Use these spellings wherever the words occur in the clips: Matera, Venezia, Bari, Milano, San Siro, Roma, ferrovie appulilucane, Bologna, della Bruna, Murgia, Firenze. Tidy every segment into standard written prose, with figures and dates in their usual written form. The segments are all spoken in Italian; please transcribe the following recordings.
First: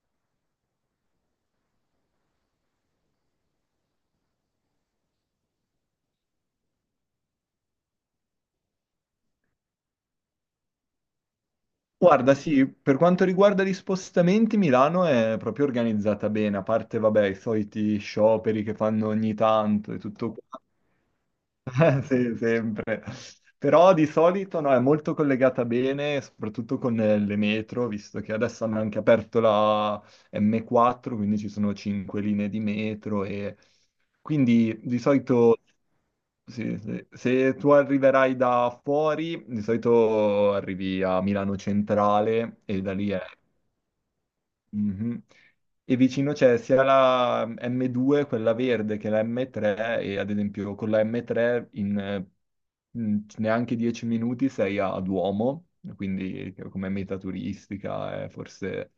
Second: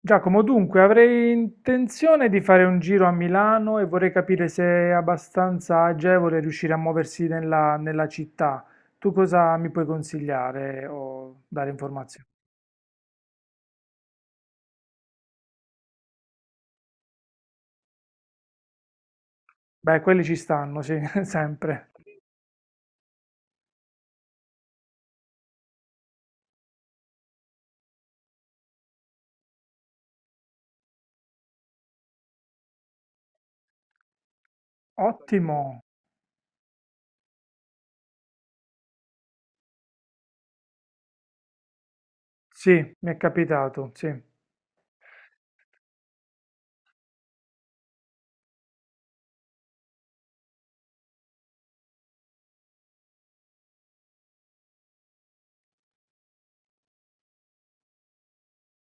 Giacomo, dunque avrei intenzione di fare un giro a Milano e vorrei capire se è abbastanza agevole riuscire a muoversi nella città. Tu cosa mi puoi consigliare o dare informazioni? Guarda, sì, per quanto riguarda gli spostamenti, Milano è proprio organizzata bene, a parte, vabbè, i soliti scioperi che fanno ogni tanto e Beh, quelli ci tutto qua. stanno, sì, sempre. Sì, sempre. Però di solito no, è molto collegata bene, soprattutto con le metro, visto che adesso hanno anche aperto la M4, quindi ci sono cinque linee di metro e quindi di solito Ottimo, sì, sì, se tu arriverai da fuori, di solito arrivi a Milano Centrale sì, e da lì mi è è... capitato, sì. Mhm. E vicino c'è sia la M2, quella verde, che la M3 e ad esempio con la M3 in neanche 10 minuti sei a Duomo, quindi come meta turistica è forse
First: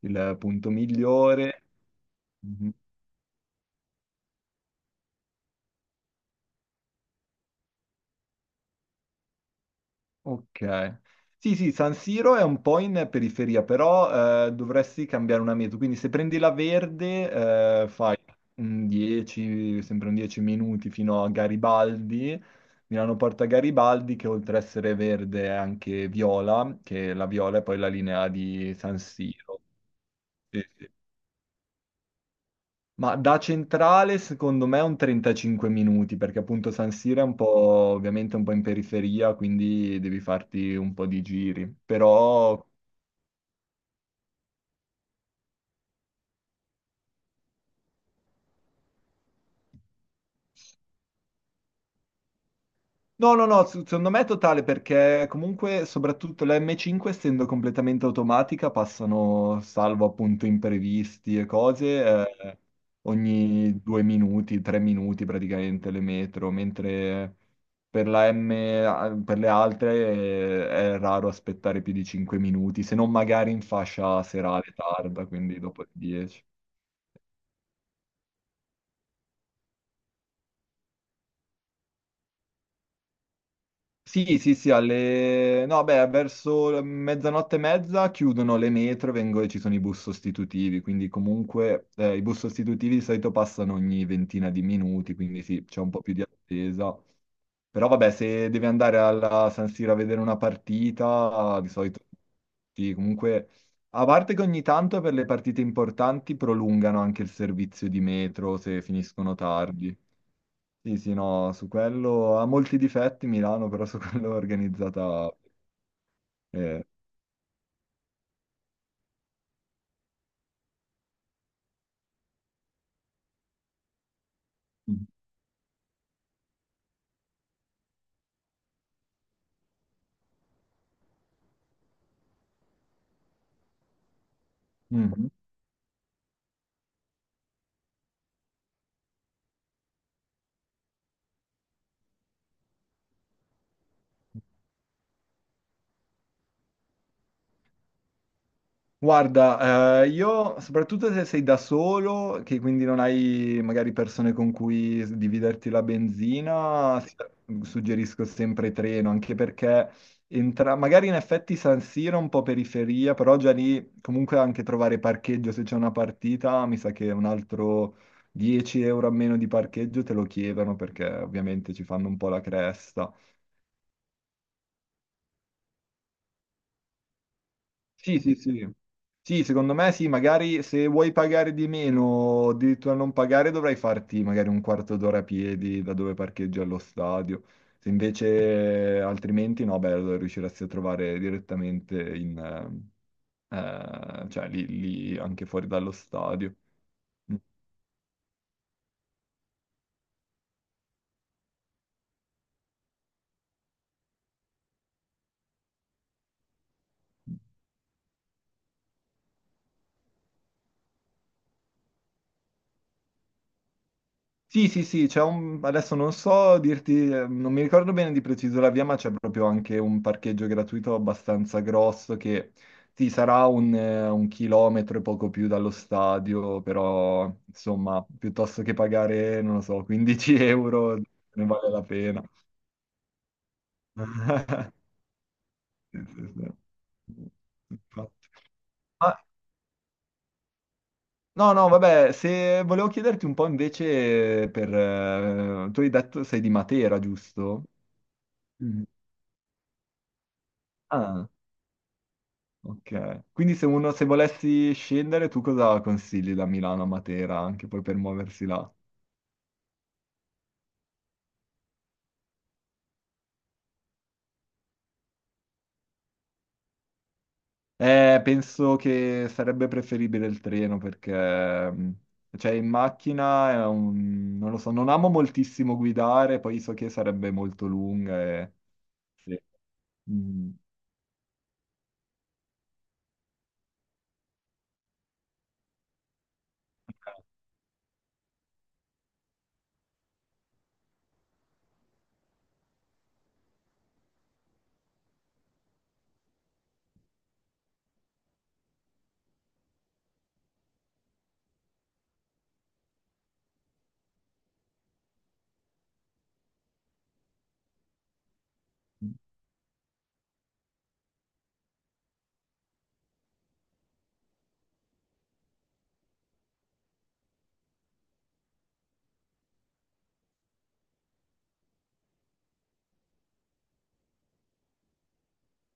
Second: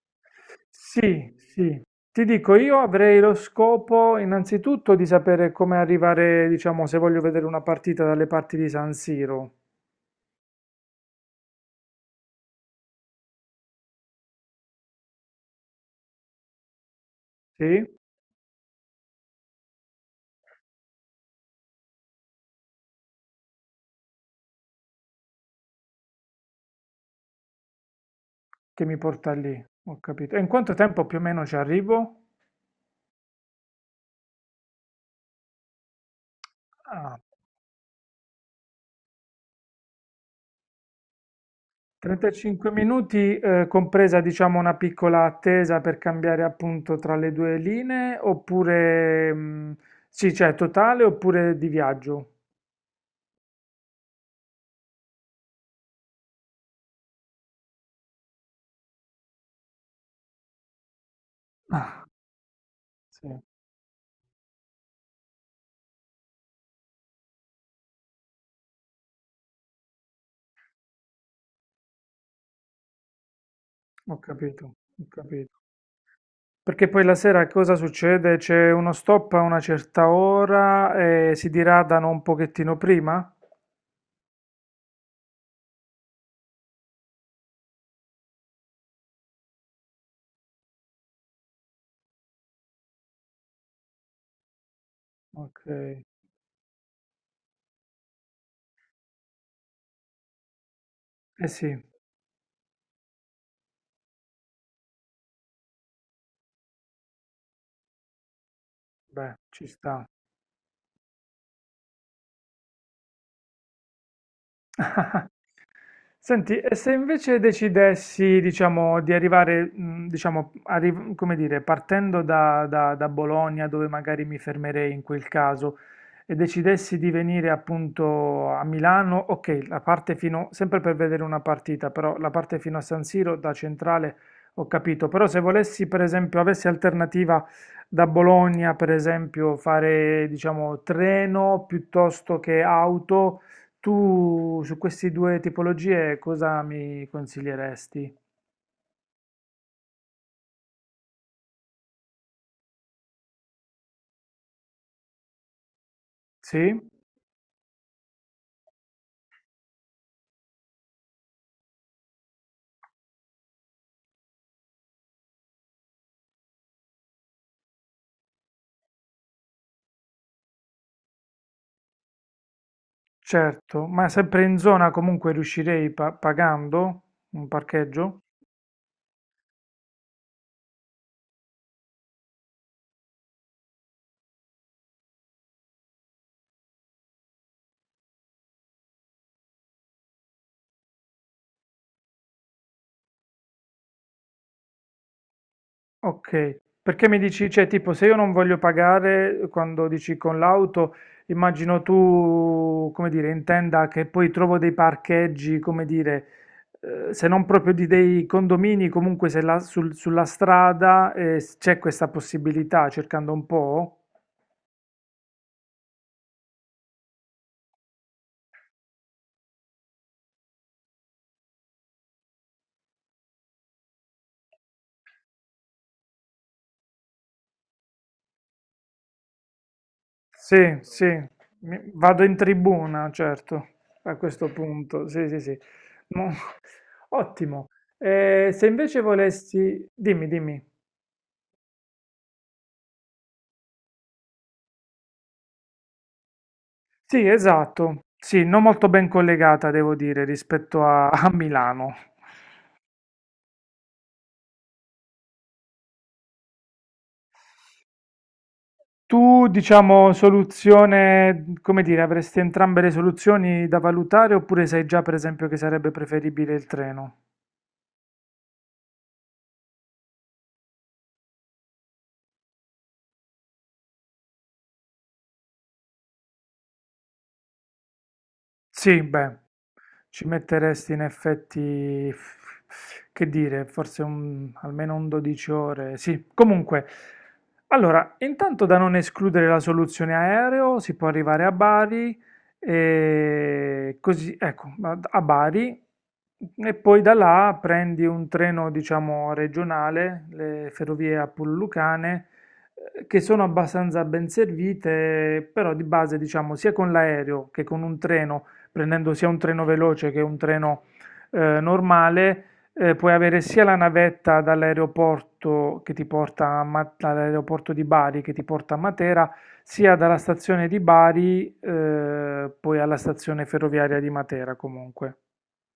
il punto Sì, migliore. sì. Ti dico, Mhm. io avrei lo scopo innanzitutto di sapere come arrivare, diciamo, se voglio vedere una partita dalle parti di San Siro. Ok. Sì, sì, San Siro è un po' in periferia, però dovresti cambiare una meta. Quindi se prendi la verde, Sì? Fai un 10, sempre un 10 minuti fino a Garibaldi Milano Porta Garibaldi, che oltre a essere verde è anche viola, che la viola è poi la linea di Che mi San porta Siro. lì, ho capito. E in Sì, quanto sì. tempo più o meno ci arrivo? Ma da centrale secondo me è un 35 minuti, perché appunto San Ah, Siro è un po', ovviamente un po' in periferia, quindi devi farti un po' di giri. Però... 35 minuti, compresa diciamo una piccola attesa per cambiare appunto tra le due linee, oppure sì, cioè totale oppure di viaggio. No, no, no, secondo me è totale perché comunque soprattutto la M5 essendo completamente automatica passano, salvo appunto imprevisti e Ah, cose, sì, ogni 2 minuti, 3 minuti praticamente le metro, mentre per le altre è raro aspettare più di 5 minuti, se non magari in ho fascia capito, serale ho tarda, capito. quindi dopo le 10. Perché poi la sera cosa succede? C'è uno stop a una certa ora e si diradano un pochettino prima? Sì, sì, sì, no, beh, verso mezzanotte e mezza chiudono le metro e ci sono i bus sostitutivi, quindi comunque i bus sostitutivi di solito passano ogni ventina di minuti, quindi Ok, sì, c'è un po' eh più di attesa. Però vabbè, se devi andare alla San Siro a vedere una partita, di sì, solito sì, comunque... A parte che ogni tanto per le partite importanti prolungano anche il servizio di metro se beh, finiscono ci tardi. sta. Sì, sì, no, su quello ha molti difetti Milano, però su quello è organizzata... Senti, e eh, se invece decidessi, diciamo, di arrivare, diciamo, come dire, partendo da Bologna, dove magari mi fermerei in mm. quel caso, e decidessi di venire appunto a Milano, ok, la parte fino, sempre per vedere una partita, però la parte fino a San Siro da centrale ho capito, però Mhm. se volessi, per esempio, avessi alternativa da Bologna, per esempio, fare, diciamo, treno piuttosto che auto, tu su queste due tipologie cosa mi consiglieresti? Guarda, io soprattutto se sei da solo, che quindi non hai magari persone con cui dividerti la Sì, benzina, suggerisco sempre treno, anche perché magari in effetti San Siro è un po' periferia, però già lì comunque anche trovare parcheggio se c'è una partita, mi sa che un altro 10 euro a meno di parcheggio te lo chiedono perché ovviamente ci fanno un po' la cresta. certo, ma sempre in zona comunque riuscirei pagando un Sì, parcheggio? sì, sì. Sì, secondo me sì, magari se vuoi pagare di meno, o addirittura non pagare, dovrai farti magari un quarto d'ora a piedi da dove parcheggi allo stadio. Se invece altrimenti no, beh, allora riusciresti a trovare direttamente eh, cioè, lì anche fuori dallo stadio. Ok, perché mi Mm. dici, cioè tipo se io non voglio pagare quando dici con l'auto, immagino tu, come dire, intenda che poi trovo dei parcheggi, come dire, se Mm. non proprio di dei condomini, comunque se sulla strada c'è questa possibilità cercando un po'? Sì, sì, sì, adesso non so dirti, non mi ricordo bene di preciso la via, ma c'è proprio anche un parcheggio gratuito abbastanza grosso che sì, sarà un chilometro e poco più dallo stadio, però insomma, piuttosto che pagare, non lo so, 15 Sì, euro sì, ne vale la pena. vado in tribuna, certo, a questo punto, sì, sì, sì. Sì, Mo- sì, sì. Ottimo. Infatti. Se invece Ah, volessi, dimmi, dimmi. no, no, vabbè, se volevo chiederti un po' invece tu hai detto sei di Matera, Sì, giusto? esatto, sì, non Mm. molto ben collegata, devo dire, rispetto a, a Ah. Milano. Ok. Quindi se volessi scendere, tu cosa consigli da Milano a Matera, anche poi per muoversi là? Tu, diciamo, soluzione, come dire, avresti entrambe le soluzioni da valutare oppure sai già, per esempio, che sarebbe preferibile il treno? Penso che sarebbe preferibile il treno perché, mh, cioè, in macchina non lo so, non amo moltissimo guidare, poi so che sarebbe molto lunga e... Sì, beh, Sì. ci Mm. metteresti in effetti, che dire, forse almeno un 12 ore. Sì, comunque, allora, intanto da non escludere la soluzione aereo, si può arrivare a Bari, e così, ecco, a a Bari, e poi da là prendi un treno, diciamo, regionale, le ferrovie appulilucane, che sono abbastanza ben servite, però di base, diciamo, sia con l'aereo che con un treno prendendo sia un treno veloce che un treno normale, puoi avere sia la navetta dall'aeroporto che ti porta a dall'aeroporto di Bari che ti porta a Matera, sia dalla stazione di Bari, poi alla stazione ferroviaria di Matera comunque.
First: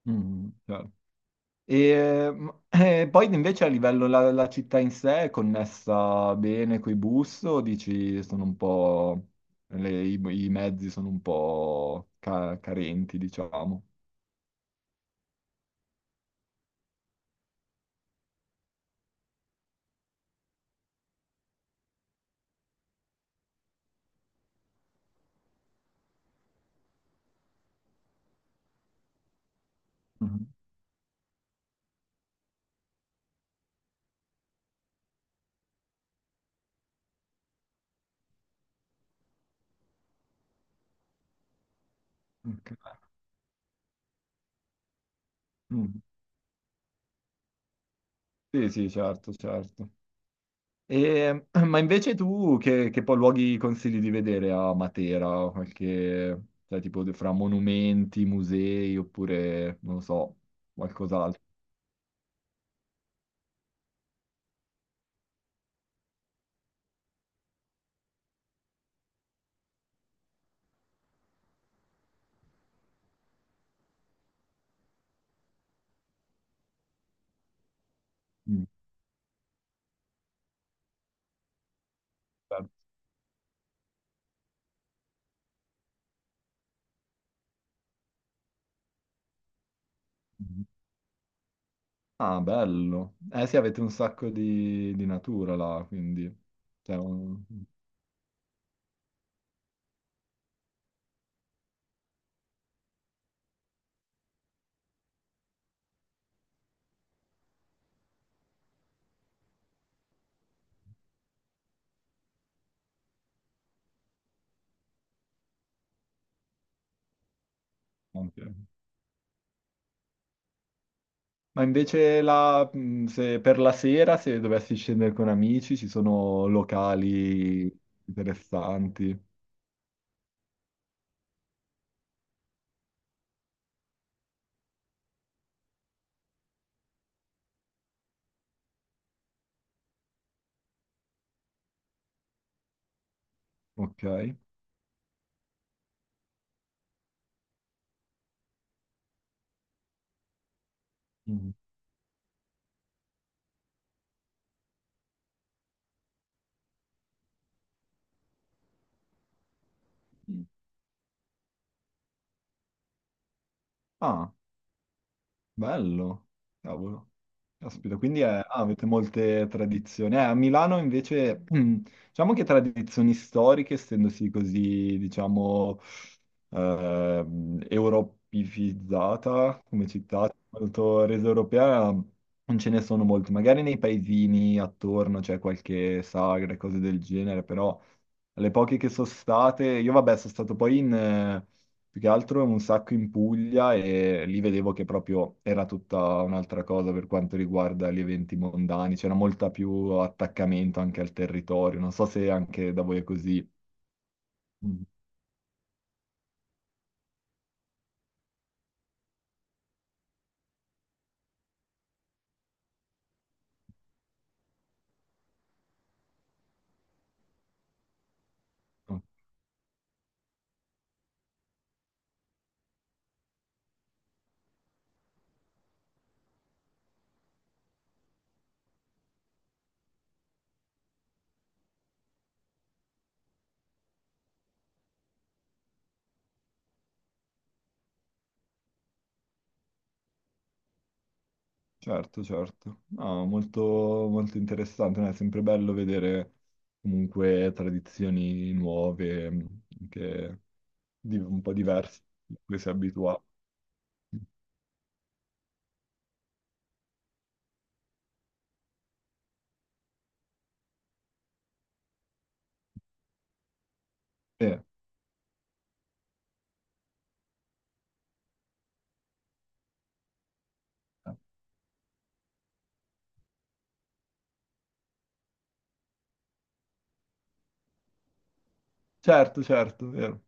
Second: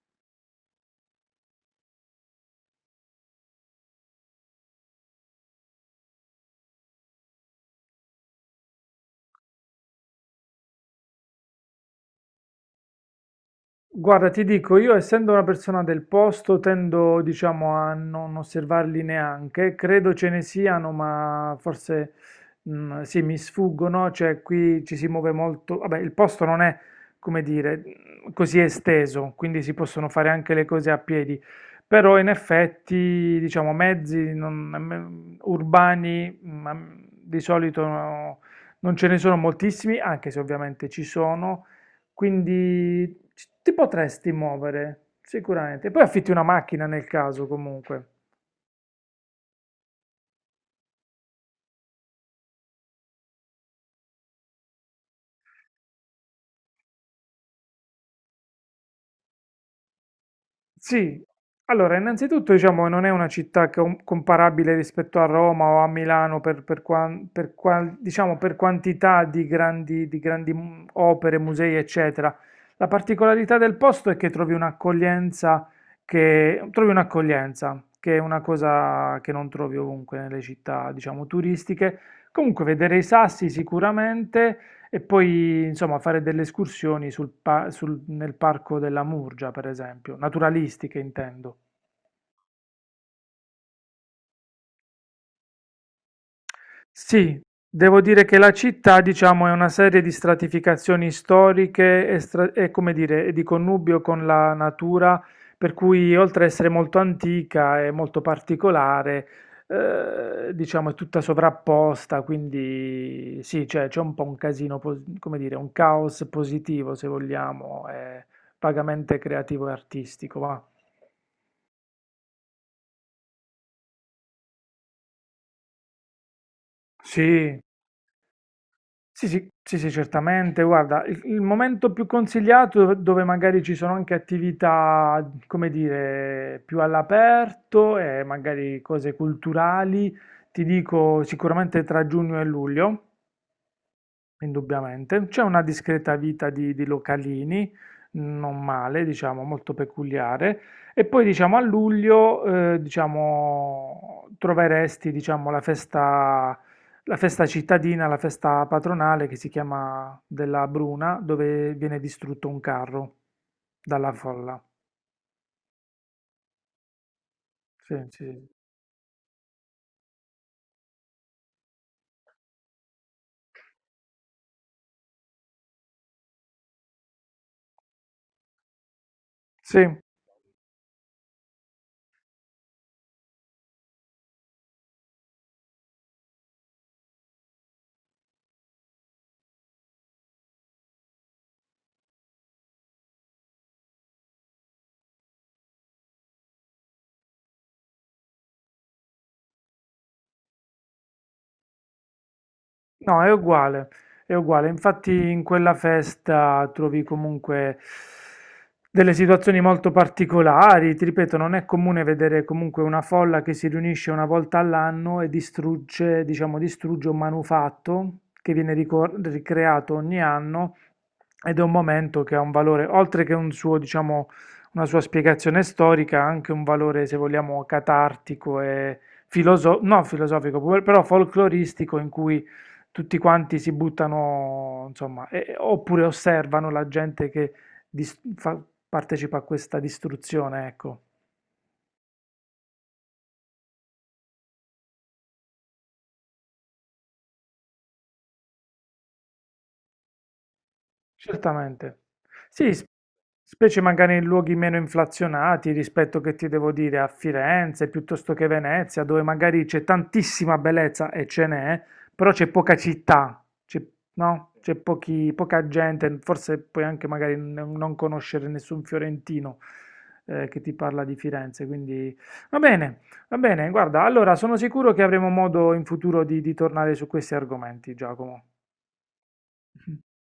Mm, certo. E, poi invece a livello la città in sé è connessa bene coi bus o dici sono un po' i mezzi sono un po' carenti, diciamo. Guarda, ti dico, io essendo una persona del posto tendo, diciamo, a non osservarli neanche, credo ce ne siano, ma forse sì, mi sfuggono, cioè qui ci si muove molto, vabbè, il posto non è, come dire, mm, così esteso, quindi si possono fare Mhm. anche le cose a piedi, però in effetti, diciamo, mezzi non- mm, urbani ma, mm, di solito no, non ce ne sono moltissimi, anche se ovviamente ci sono. Ok. Quindi ti potresti muovere, sicuramente. Poi Mm. affitti una macchina nel caso, comunque. Sì, sì, certo, certo. E, ma invece tu che poi luoghi consigli di vedere a Matera? Cioè, tipo fra monumenti, musei oppure, non lo so, Sì, qualcos'altro. allora, innanzitutto diciamo che non è una città comparabile rispetto a Roma o a Milano per, diciamo, per quantità di opere, musei, eccetera. La particolarità del posto è che trovi un'accoglienza che è una Mm. cosa che non trovi ovunque nelle città, diciamo, turistiche. Comunque, Certo. vedere i sassi sicuramente. E poi, insomma, fare delle escursioni nel parco della Murgia, per esempio, naturalistiche intendo. Ah, bello. Eh sì, avete un sacco di natura là, quindi... cioè, Sì, un- devo dire che la città, diciamo, è una serie di stratificazioni storiche come dire, e di connubio con la natura, per cui oltre ad essere molto antica e molto particolare, diciamo, è tutta sovrapposta, quindi sì, cioè, c'è un po' un casino, come dire, un caos positivo, se vogliamo, anche- vagamente creativo e artistico, va. Ma invece se per la sera, se dovessi scendere con amici, ci sono Sì, locali interessanti, sì, sì, sì, sì, certamente. Guarda, il momento più consigliato dove dove magari ci sono anche attività, come dire, più all'aperto e magari cose culturali, ti dico sicuramente tra giugno e luglio. ok? Indubbiamente. C'è una discreta vita di localini, non male, diciamo, molto peculiare. E poi, Mm. diciamo, a luglio, diciamo, troveresti, diciamo, la festa cittadina, la festa patronale che si chiama della Bruna, dove viene distrutto un carro dalla Ah. folla. Bello, cavolo. Sì, Caspita, quindi sì. ah, avete molte tradizioni. A Milano invece, diciamo che tradizioni storiche, essendosi così, diciamo, europeizzata come Sì. città, molto resa europea, non ce ne sono molte. Magari nei paesini attorno c'è qualche sagra e cose del genere, però le poche che sono state, io vabbè sono stato poi più che altro un sacco in Puglia e lì vedevo che proprio era tutta un'altra cosa per quanto riguarda gli eventi mondani, c'era molta più attaccamento anche al territorio, non so se anche da voi è No, è così. uguale, è uguale. Mm. Infatti in quella festa trovi comunque delle situazioni molto particolari. Ti ripeto, non è comune vedere comunque una folla che si riunisce una volta all'anno e distrugge, diciamo, distrugge un manufatto che viene ricreato ogni anno ed è un momento che ha un valore, oltre che un suo, diciamo, una sua spiegazione storica, ha anche un valore, se vogliamo, catartico e filoso- no, filosofico, però folcloristico in cui tutti quanti si buttano, insomma, oppure osservano la gente che dis- fa- partecipa a questa distruzione, ecco. Certo, certo. No, molto, molto interessante, no, è sempre bello vedere comunque tradizioni nuove, che un po' Certamente. diverse, da cui si è Sì, abituati. specie magari in luoghi meno inflazionati rispetto che ti devo dire a Firenze piuttosto che Venezia, dove magari c'è tantissima bellezza e ce n'è, però c'è poca città, c'è no? Eh. Poca gente, forse puoi anche magari non conoscere nessun fiorentino che ti parla di Firenze, quindi va bene, va bene, guarda, allora sono sicuro che avremo modo in futuro di tornare su questi argomenti, Giacomo. Certo, certo, vero.